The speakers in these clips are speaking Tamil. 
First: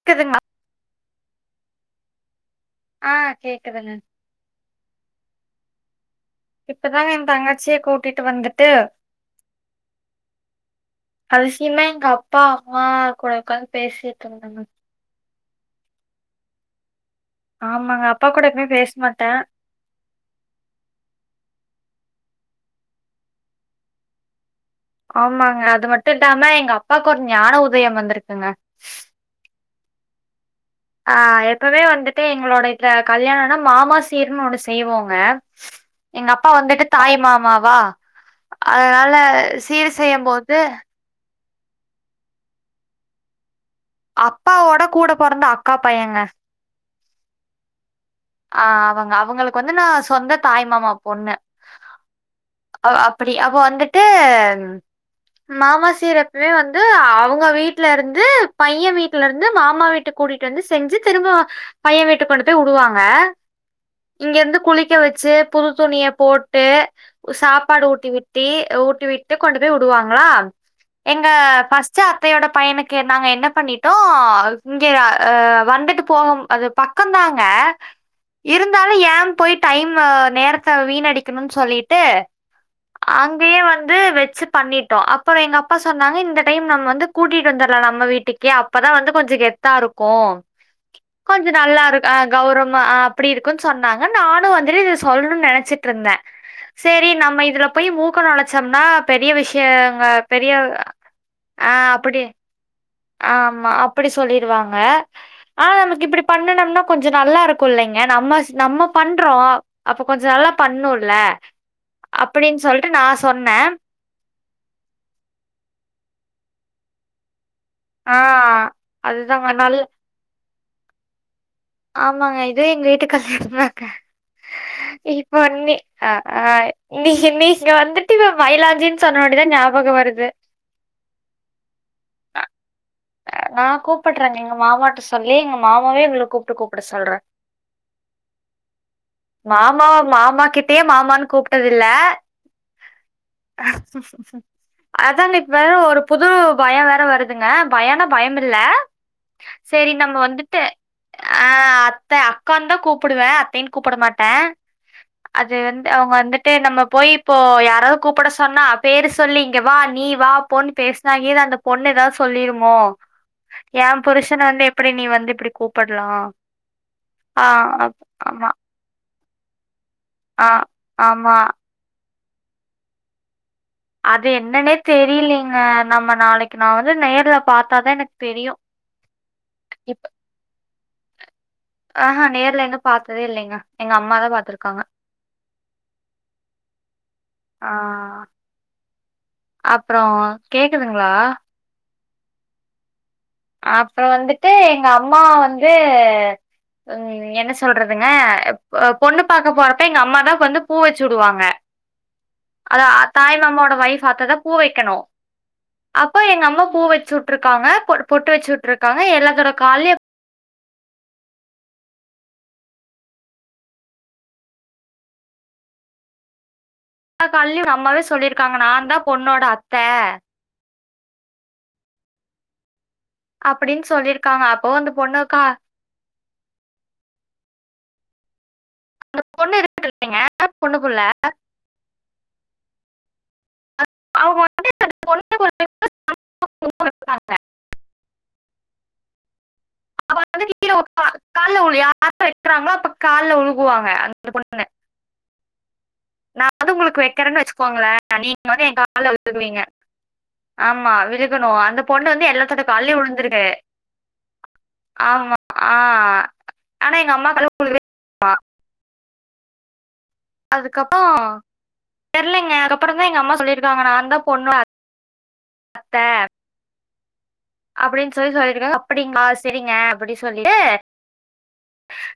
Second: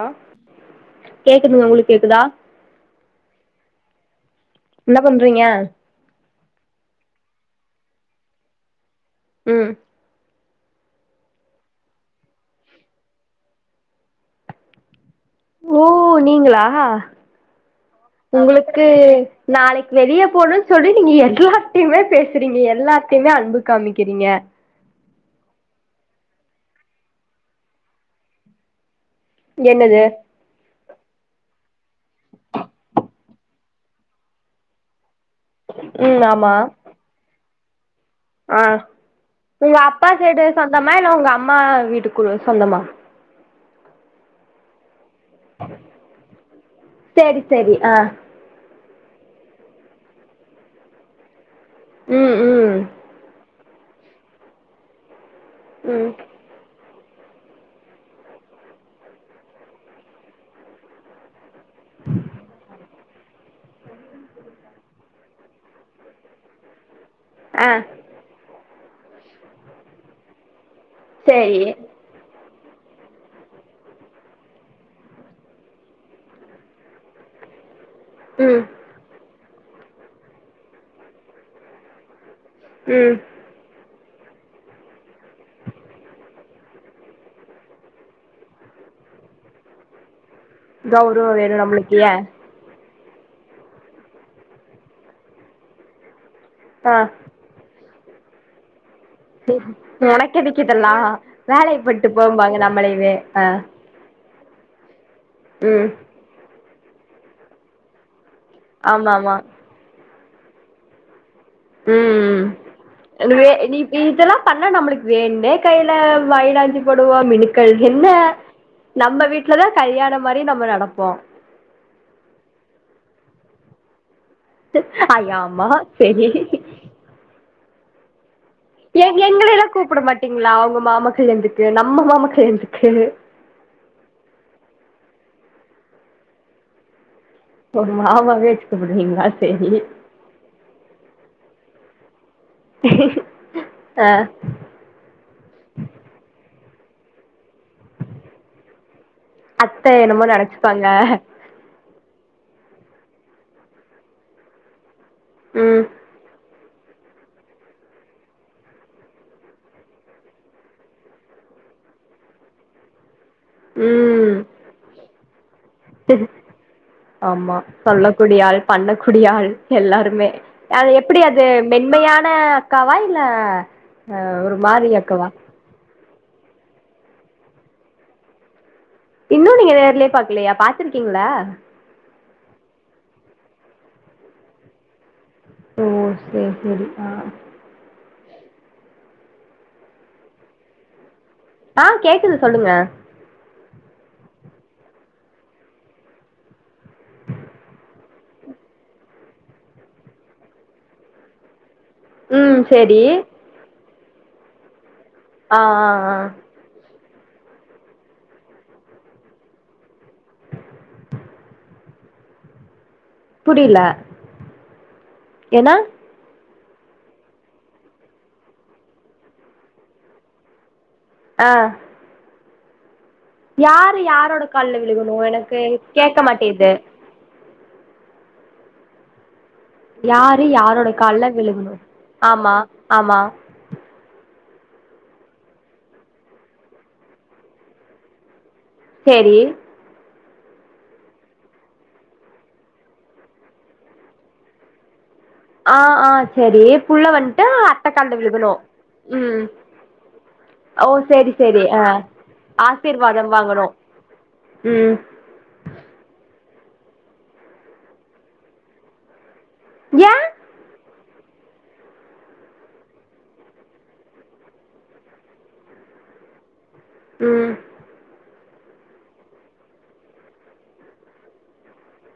ஆ கேக்குதுங்களா கேக்கு உங்க கேக்குதா ஆ கேக்குதுங்க என்ன பண்றீங்க இப்பதாங்க என் தங்கச்சியே கூட்டிட்டு வந்துடு உம் அதிசயமா எங்க அப்பா அம்மா கூட உக்காந்து பேசிக்க இருந்தாங்க ஓ நீங்களா ஆமாங்க அப்பா கூட எப்பயுமே உங்களுக்கு பேச மாட்டே நாளைக் வெளியே போணு சொல்லி நீங்க எல்லா திப்மே பேசுறீங்க எல்லாத்தையுமே அன்பு காமிக்கிறீங்க ஆமாங்க அது மட்டுடாம எங்க அப்பாக்கு ஒர் ஞான உதயம் வந்துருக்குங்க என்னது ஆ எப்பேவே வந்துட்டு எங்களோட இத்ல கல்யாணம்னா மாமாசீர்னு ஒண்ணு செய்வோங்க ம் எங்க அப்பா ஆமா வந்துட்டு தாய் மாமா வா ஆ உங்க அப்பா செய்யும் சைடு போது சொந்தமா உங்க அம் அம்மா வீட்டுக் குள் சொந்தமா அப்பாவோட கூட பெறந்த அக்கா பையங்க சேரி சேரி ஆ ஆ அவங்க அவங்களுக்கு வந்து நா சொந்த தாய் மாமா பொண்ணு ம் ம் ஆ அவ் அப்டி அப்ப வந்து மாமா ம் சீர் எப்வே வந் து அவுங்க வீட்ல இருந்து பைய வீட்ல இருந்து மாமா வீட்டுக் கூடிட்டு வந்து செஞ்சி திரும்போ பைய வீட்டுக் கொண்டு போய் உடுவாங்க இங்கேர்ந்து குளிக்க வெச்சு புது துணிய போட்டு உ ஆ சாப்பாடு ஊட்டி விட்டி எ ஊட்டி விட்டு கொண்டு போய் உடுவாங்ளா எங்க சேரி ஃபஸ்ட்டு அத்தயோடப் பையனுக்கு நாங்க என்ன பண்ணிட்டோ அது இங்கே அ அ வந்துட்டு போவோ அது பக்கொந்தாங்க ம் இருந்தாலு ஏம் பொயிட் டைம்மு நேரத்த வீண் அடிக்குணுன் சொல்லிட் டு ம் அங்கயே வந் து வெச்சு பண்ணிட்டோ அப்பற எங்க அப்பா சொன்னாங்க இந்த டைம் நம்ம வந்து கூட்டிட்டு வந்துர்லா நம்ம வீட்டுக்கே அப்பதா வந்து கொஞ்ச கெத்தா இருக்கு கௌரவ கொஞ்ச வேணு நல்லா நம்மளுக்கு இருக் ஏ அ கௌர்வமா அ ப்புடி இருக்குன் சொன்னாங்க நானு வந்துரு இத சொல்ணுன் நெனச்சிட்ருந்த ஆ செரி நம்ம இதுல போய் மூ க்க நொழச்சம்னா ஒனக்கெதுக்கு இதெல்லா ஆ வேலைய பாட்டு அப்படி போம்பாங்க நம்மளயவே அ வாங்க ஆ நமக்கு இப்டி பண்ணுனம்னா கொஞ்ச நல்லா இருக்கு இல்லைங்க நம்ம நம்ம ஆமா பண்றோ ஆமா அப்ப கொஞ்ச நல்லா பண்ணு இல்ல ம் ம் வே நீ இதெல்லா பண்ணா நம்மளுக்கு வேண்ணே கைல மைலாஞ்சி படுவா மினி க்கள் என்ன ஆ நம்ம அதுதாங்க. வீட்டுலதா நல்லா கல்யாணமாரி நம்ம நடப்போ ஆமாங்க இது எங்க வீட்டு கல்யாணந்தாங்க ஐயா இப்போ ஆமா இன்னி அ செரி அ இன்னிக் இன்னிக் இங்க வந்துட்டு இவ எங் எங்களயெலா கூப்டமாட்டிங்ளா உங்க மாமா கல்யாணத்துக்கு நம்ம மாமா கல்யாணத்துக்கு நா கூப்புடுற நீங்க மாமாட்டுஸ் சொல்லி எங்க மாமாவே உங்ள கூப்ட்டு கூப்புட சொல்ற ஒரு மாமாவே வச்சு கூப்பிடுவீங்களா செரி மாமா மாமா கிட்டயே மாமானு கூப்பிட்டது ல்ல ஆ அதாங்க இப்ப ஒரு புது பய வேற வருதுங்க பயனா பயமில்ல அத்த செரி நம்ம என்னமோ வந்துட்டு நெனச்சுப்பாங்க ஆஹ் அது அத்த அக்கான்தா கூப்புடுவே அத்தைன்னனு கூப்பட மாட்டே அது ம் வந்து அவுங்க வந்துட்டு நம்ம போய் இப்போ யாராவது கூப்பிட சொன்னா பேரு சொல்லி இங்க வா நீ வா போண்ணு பேசுனா இங்கேந்து அந்த பொண்ணு ஏதாவது சொல்லிரு ஓ என் ம் புருஷன வந்து எப்படி நீ வந்து இப்படி கூப்பட்லாம் ஆஹ் ஆமா கூடியால் எல்லாருமே ஆ அது எப்டி ஆமா அது மென்மையா என்ன அக்கவா இல்ல அ அது ஒரு என்னன்னே மாரி அக்காவா தெரியலீங்க நம்ம நாளைக்கு நா வந்து நேர்ல பாத்தாதான் எனக்கு தெரியும் இன்னு நீங்க நேர்லயே பாக்கலையா பாத் பாத்துருக்கீங்கள ஆஹா நேர்ல என்னும் பாத்ததே இல்லைங்க எங்க அம்மாதா பாத்துருக்காங்க ஓ செரி செரி ஆ அப்றோ கேக்குதுங்ளா ம் கேக்குது சொல்லுங்க அப்புறோ வந்துட்டு எங்க அம்மா வந்து ஹ்ம் என்ன சொல்றதுங்க பொண்ணு பாக்க போறப்ப எங்க அம்மாதான் வந்து பூ வச்சுடுவாங்க ம் அதா சேரி தாய்மாமாவோட ஓய்ஃப் பாத்தாதா பூ வைக்கணு ஆ ஆ ஆ அப்ப எங்க அம்மா பூ வச்சுட் விட்டிருக்காங்க பொட்டு பொட்டு வச்சு விட்ருக்காங்க எல்லாத்தோட கால்லயும் புரியல என்ன எல்லா கால்லயும் அம்மாவே சொல்லிருக்காங்க நாதான் பொண்ணோட அத்த ஆ அப்டின்னு யாரு யாரோட சொல்லிருக்காங்க அப்போ கால்ல அந்த விழுகணும் பொண்ணுக்கா எனக்கு கேக்க மாட்டேது அந்த பொண்ணு இருக்கு இல்லைங்க யாரு பொண்ணு யாரோட புள்ள கால்ல விழுகணும் ஆமா ஆமா அவங்க வந்து [unintelligible] செரி அப்ப வந்து கீழ உட்க்காந்து கால்ல உழுகு யாரு நிக்கிறாங்களோ அப்ப கால்ல உழுகுவாங்க அந்த பொண்ணு ஆ ஆ நா சரி வந்து உங்களுக்கு புள்ள வெக்கறேனு வந்ட்டு அத்த வெச்சுக்கோங்களே கால்ல நீங்க விழுகணு வந்து என் கால்ல ம் விழுகுவீங்க ஓ ஆமா சரி விழுகணு சரி அந்த ஆ பொண்ணு வந்து எல்லாத்தோட கால்லயு ஆசீர்வாதம் விழுந்திரு வாங்கணு ம் ஆமா ஆஹ் ஆனா எங்க அம்மா கால்ல [inaudible] ஏ அதுக்கப்புறோ தெர்லிங்க அதுக்கப்புறந்தா எங்க அம்மா சொல்லிருக்காங்க நான்தா பொண்ணோட அத்த ம் அப்டின் சொல்லி சொல்லி ருக்காங்க அப்படிங்ளா செரிங்க அப்டி சொல்லிட்டு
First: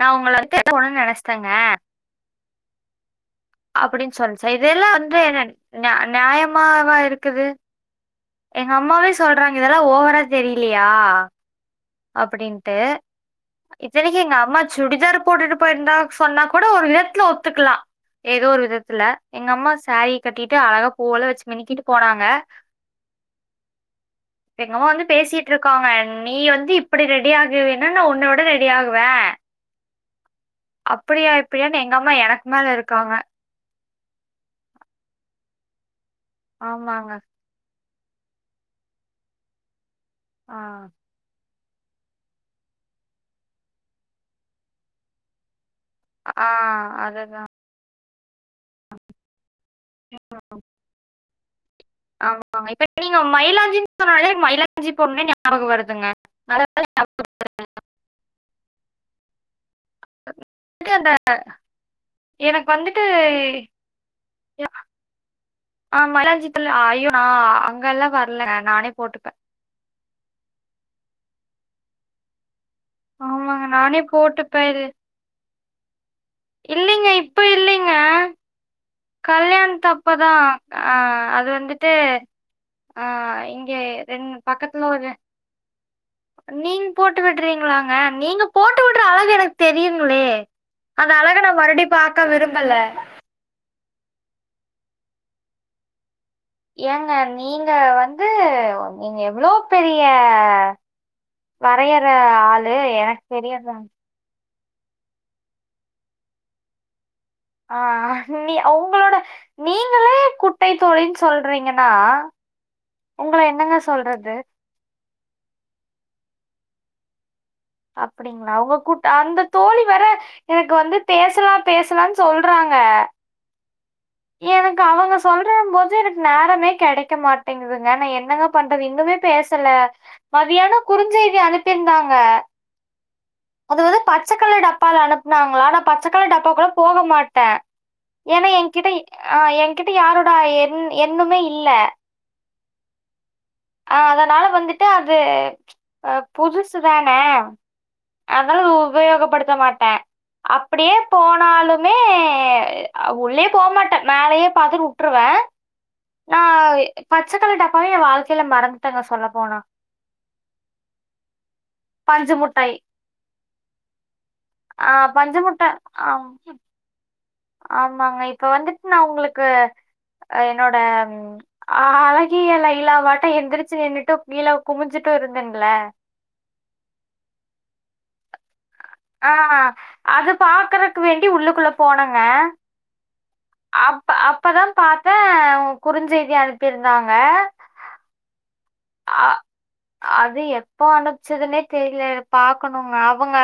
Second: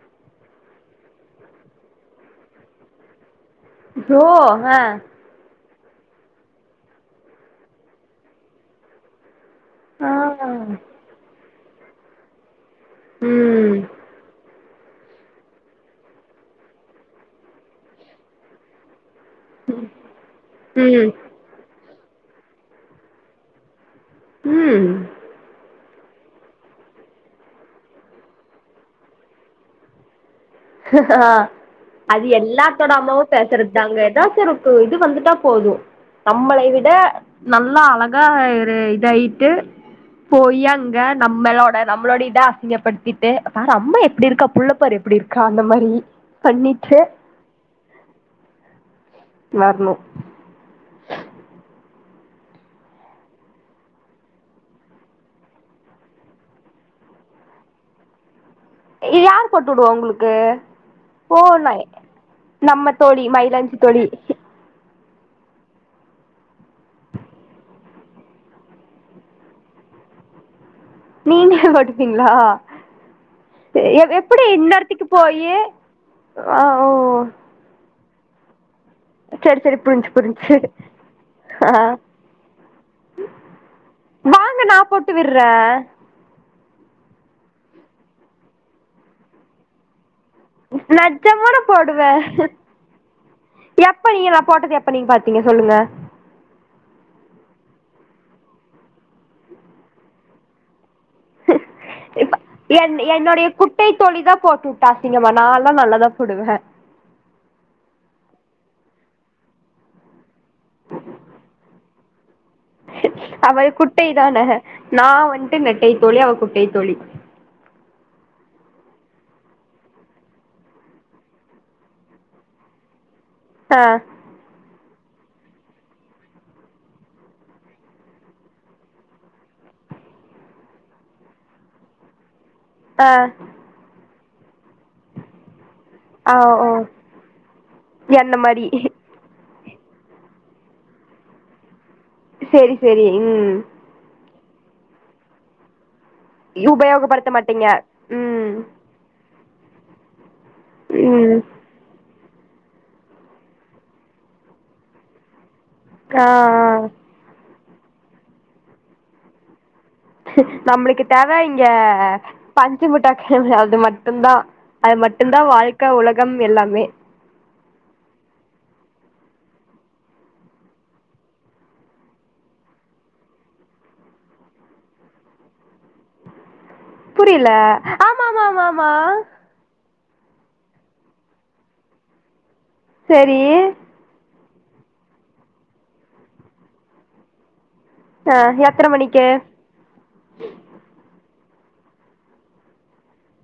நான் உங்கள வந்து [unintelligible] நினைச்சிட்டேங்க அப்டின்னு ஓ சொல்லுச்சா ஆ இதெல்லா வந்து என்ன நியா நியாயமாவா இருக்குது எங்கம்மாவே சொல் றாங்க இதெல்லா ஆ ஓவரா தெரியலையா அப்டின் ட்டு ம் இத்தனைக்கி எங்க அம்மா சுடிதார் போட்டுட்டு போயிருந்தா சுடிதார் போட்டுட்டு போயிருந்தா சொன்னா கூட ஒரு விதத்துல ஒத்துக்கலா ஏதோ ஒரு விதத்துல எங்க அம்மா சாரீ கட்டிட்டு அழகா ம் பூவல்லா வெச்சு மினிக்கிட்டு போனாங்க எங்கம்மா ம் வந்து பேசிட்டு இருக்காங்க நீ வந்து இப்படி ரெடி ஆகுவேனா நா உன்ன விட ரெடி ஆகுவ ஆஹ் அது மேல எல்லாத்தோட இருக்காங்க. அம்மாவு பேசுறது தாங்க எதாச்சு ஒரு இது வந்துட்டா போது நம்மளை விட ஆமாங்க. நல்லா அழங் கா ஒரு இதாயிட்டு ஆ. போய் அங்க நம்மல்லெ நம்மளோட இத அசிங்கப்படுத்திட்டு பாரு அம்மா எப்படி இருக்கா புள்ளப் பார் எப்படி இருக் கா அந்த மாரி யி ஆ பண்ணிட்டு அதுதான். மாறணு ஆமா இப்ப நீங்க மயிலாஞ்சினு சொன்னாலே மயிலாஞ்சி போணுனு ஞாபகம் வருதுங்க நல்ல வேள ஞாபகப்படுத்துனீங்க யார் போட்டுவிடுவா உங்களுக்கு அந்த ஓ ந எனக்கு நம்ம வந்துட்டு தோழி மயிலாஞ்சி தோழி ஆஹ் மைலாஞ்சி தோழி ஐயோ நா அங்க எல்லா வர்ல நானே போட்டுப்ப நீங்களே போட்டுப்பீங்களா ஆமாங்க நானே எப்படி போட்டுப்பேன் இந்த இது. எடத்துக்கு போயி ஆ ஓ இல்லைங்க செரி கல்யாண செரி புரிஞ்சு தப்பதா புரிஞ்சு அஹ் அது ஆ வந்துட்டு அஹ் இங்க ரெண் வாங்க நா பக்கத்துல ஒரு போட்டு விட்றே நீங்க போட்டு விடுறீங்களாங்க நீங்க போட்டு விடுற அழகு எனக்கு தெரியுங்களே அந்த அழக நெஜமா நா மறுடி போடுவே பாக்க விரும்பல எப்ப நீங்க நா போட்டது எப்ப நீங்க பாத்தீங்க சொல்லுங்க ஏங்க நீங்க வந்து நீங்க எவ்ளவு பெரிய ஹி ஹி வரையற ஹூக் இப்ப ஆளு என் எனக்கு என்னுடைய தெரியாதாங்க. குட்டை தொளிதா போட்டுவுட்டா அசிங்கம நான்ல்லா நல்லாதா போடுவ ஆஹ் நீ உங்களோட நீங்களே குட்டை தோழின்னு சொல்றீங்கன்னா உங்கள அவள் என்னங்க குட்டை சொல்றது? தானே நா வந்துட்டு நெட்டை தோழி அவள் குட்டை தோழி அப்படிங்களா உங்க கூட்ட அந்த தோழி வர எனக்கு வந்து பேசலா பேசலானு சொல்றாங்க ஆ எனக்கு அவங்க சொல்ற போது எனக்கு நேரமே கிடைக்க மாட்டேங்குதுங்க நா என்னங்க பண்றது இன்னுமே பேசல மதியான குறுஞ்செய்தி அனுப்பியிருந்தாங்க ஆ அத வது பா சகல டப் அப்பால அனுப்புனாங்களா நா பச்சைக்கள ஆ ஓ டப்பாக்குள்ள போக மாட்ட என்ன ஏனா மாரி எகிட்ட ஆஹ் என்கிட்ட யாரோட எண்ணுமே இல்ல செரி செரி உம் ஆ அதனால வந்துட்டு அது அஹ புதுசு தானே உபயோகப்படுத்த மாட்டீங்க ம் அதால உபயோகப்படுத்த த மாட்ட அப்படியே ம் போனாலுமே எ உள்ளே போ மாட்ட மேலயே பார்த்தட்டு விட்டுருவேன் ஆ நான் ஆ பச்சக்கள டா- பவே எ வாழ்க்கையில மறந்துட்டங்க சொல்ல போனா நம்பளுக்கு தேவ இங்க பஞ்சு மிட்டாய் பஞ்சு முட்டா அது மட்டும்தா ஆ அது பஞ்சு மட்டும்தா மிட்டாய் வாழ்க்க ஆம், உலகம் எல்லாமே ஆமாங்க இப்ப வந்துட்டு நா உங்களுக்கு ஹ என்னோட அஹ அழகிய லைலா வாட்ட எந்திரிச்சு நின்னுட்டு கீழே குமிஞ்சுட்டு இருந்தன்ல புரியல ஆமா ஆமா ஆமா ஆ ஆஹ் அது பாக்குறக்கு வேண்டி உள்ளுக்குள்ள போனங்க செரி இப்பதா பாரத்த குறுஞ்செய்தி அனுப்பியிருந்தாங்க ஆஹ் எப் அஹ அது யெபோ அனுப் ச்சதுன்னே தெரியல பாக்கணுங்க அவங்க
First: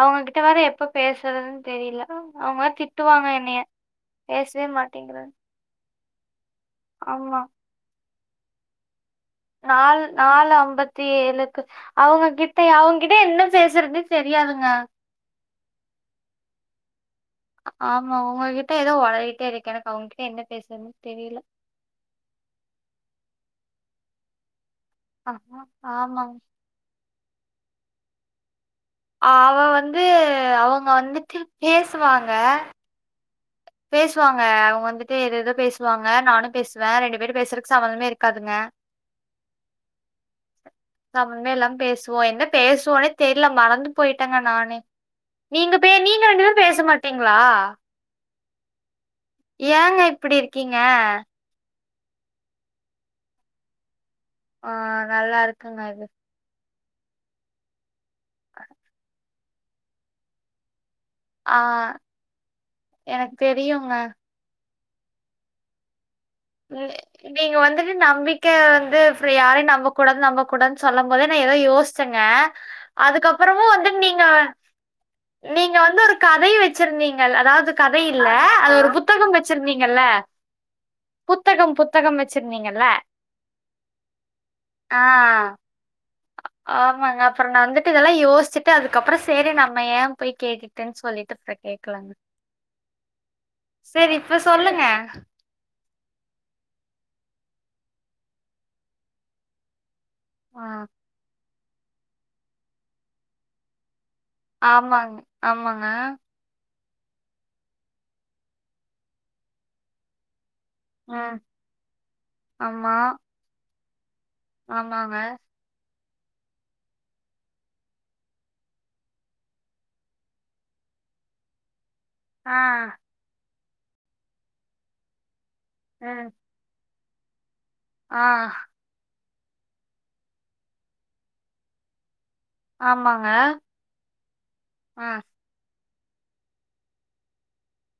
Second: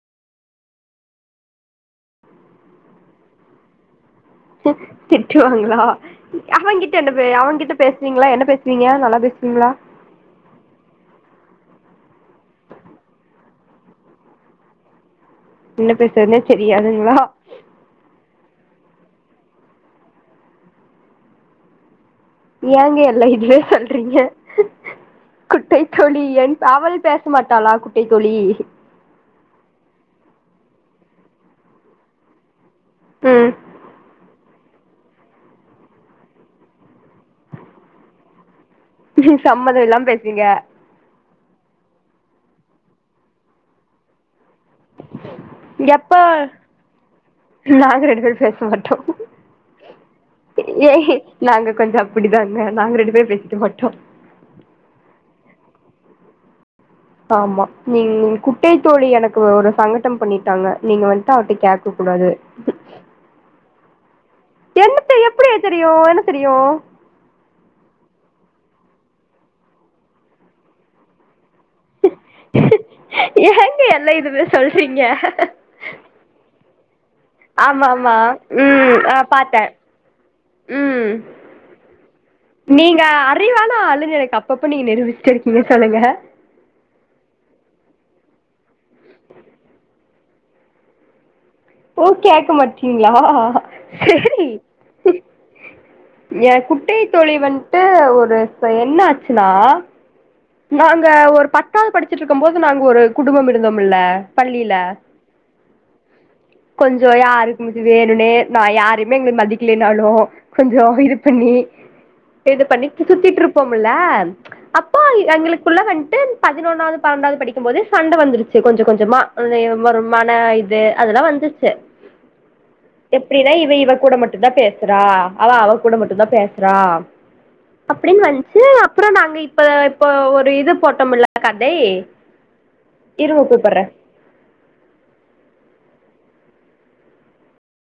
அவங்ககிட்ட வேற எப்ப பேசுறதுன்னு தெரியல அவங்க வேர திட்டுவாங்க என்னைய பேசவே மாட்டேங்கிறேன் திட்டுவாங்களா அவகிட்ட என்ன ஆமா அவங்ககிட்ட பேச நீங்களா என்ன பேசுவீங்க நல்லா பேச நால் நாலு அம்பத்தி ஏழு அவங்ககிட்ட அவங்ககிட்ட என்ன பேசுறது தெரியாதுங்க என்ன பேசுறதுனே தெரியாதுங்களா ஆமா உங்ககிட்ட ஏதோ உளறிகிட்டே இருக்கே எனக்கு அவங்ககிட்ட என்ன பேசுறதுன்னு தெரியல ஏங்க எல்ல இதுலே சொல்றீங்க ஆமா குட்டை தோழி ஆமாங்க என் அவள் பேசமாட்டாளா குட்டை தோழி அவ வந்து அவங்க வந்துட்டு பேசுவாங்க ம் பேசுவாங்க அஹா அவுங்க வந்துட்டு எதோ எதோ பேசுவாங்க நானு பேசுவே ரெண்டு பேரும் பேசுறதுக்கு சமந்தமே இருக்காதுங்க சம்மதம் இல்லாம பேசுவீங்க சமந்தமே எல்லாம் பேசுவோ என்ன பேசுவோனே தெரியில மறந்து போயிட்டாங்க நா னே நீங்க பே நீங்க ரெண்டு எப்ப பேர் பேச மாட்டீங்கிளா மாட்டோம் ஏங்க இப்பிடி இருக்கீங்க அப்பிடிதாங்க நாங்க ரெண்டு பேர் பேசிக்க மாட்டோம் ஆஹா நல்லா இருக்குங்க இது ஆமா நீ குட்டை தோழி எனக் கோரு சங்கட்டம் பண்ணிட்டாங்க நீங்க வந்துட்டு அவட்ட ஆ கேக்க கூடாது எனக்கு தெரியுங்க என்னத்த எப்பிடியே தெரியு எனுத் நீ நீங்க வந்துட்டு நம்பிக்க து யாரையு நம்ப கூடாது நம்ப கூடானு சொல்லம் போதே எதோ யோச்சங்க அதுக்கப்புறமு ஏங்க வந்துட் எல்லா நீங்க இதுவே சொல்றீங்க நீங்க வந்து ஒரு கதை வெச்சிருந்தீங் ங்கல்லா அதாவுது ஆமா ஆமா கதையில்ல அது ஒரு புத்தகம் வெச்சுருந்தீங்கல்ல உம் புத்தகம் புத் நீங்க அறிவான ஆளுன் எனக்கு அப்பப்ப நீங்க நிரூவுசுட்டே ஆ இருக்கீங்க சொல்லுங்க ஆமாங்க அப்புற நா வந்துட்டு இதுல்லா இ யோசிட்டு அதுக்கப்புற சேரி நம்ம ஏ போய் கேக்குட்டு சொல்லிட்டு ஓ கேட்கலங்க. கேக்க மாட்டீங்கிளா சரி இப்ப செரி சொல்லுங்க. எ குட்டை தோழிய வந்துட்டு ஒரு என்ன ஆச்சுன்னா ஆ. நாங்க ஒரு பத்தாவது படிச்சுட்டு இருக்கும் போது நாங்க ஒரு குடும்பம் இருந்தோம்முல்ல ஆம்மாங் ஆமாங்க கொஞ்சோ யாருக்கும்மிது வேணுன்னே நா யாருமே என்ன மதிக்கிலனாலு கொஞ்சோ இது ம். பண்ணி இத பண்ணி ஆமா. சுத்திட்டுருப்போம் புல்லாம் ஆமாங்க புள்ள வந்துட்டு பதினொன்னாவது பன்னெண்டாவது படிக்கும் போது சண்ட வந்துருச்சு கொஞ்சு கொஞ்சமா இருவரு மன இது அதெல்லா வந்துச்சு ஆ எப்டின்னா இவ கூட மட்டுந்தா பேசுறா அவ அவ கூட மட்டுந்தா ம். பேசுறா அப்பிடின் ஆ. வண்சு அப்புறோ நாங்க இப் [unintelligible] இப்ப ஒரு இது போட்டம்ல கதை ஆமாங்க இருங்க கூப்பட்றே ஆஹ்.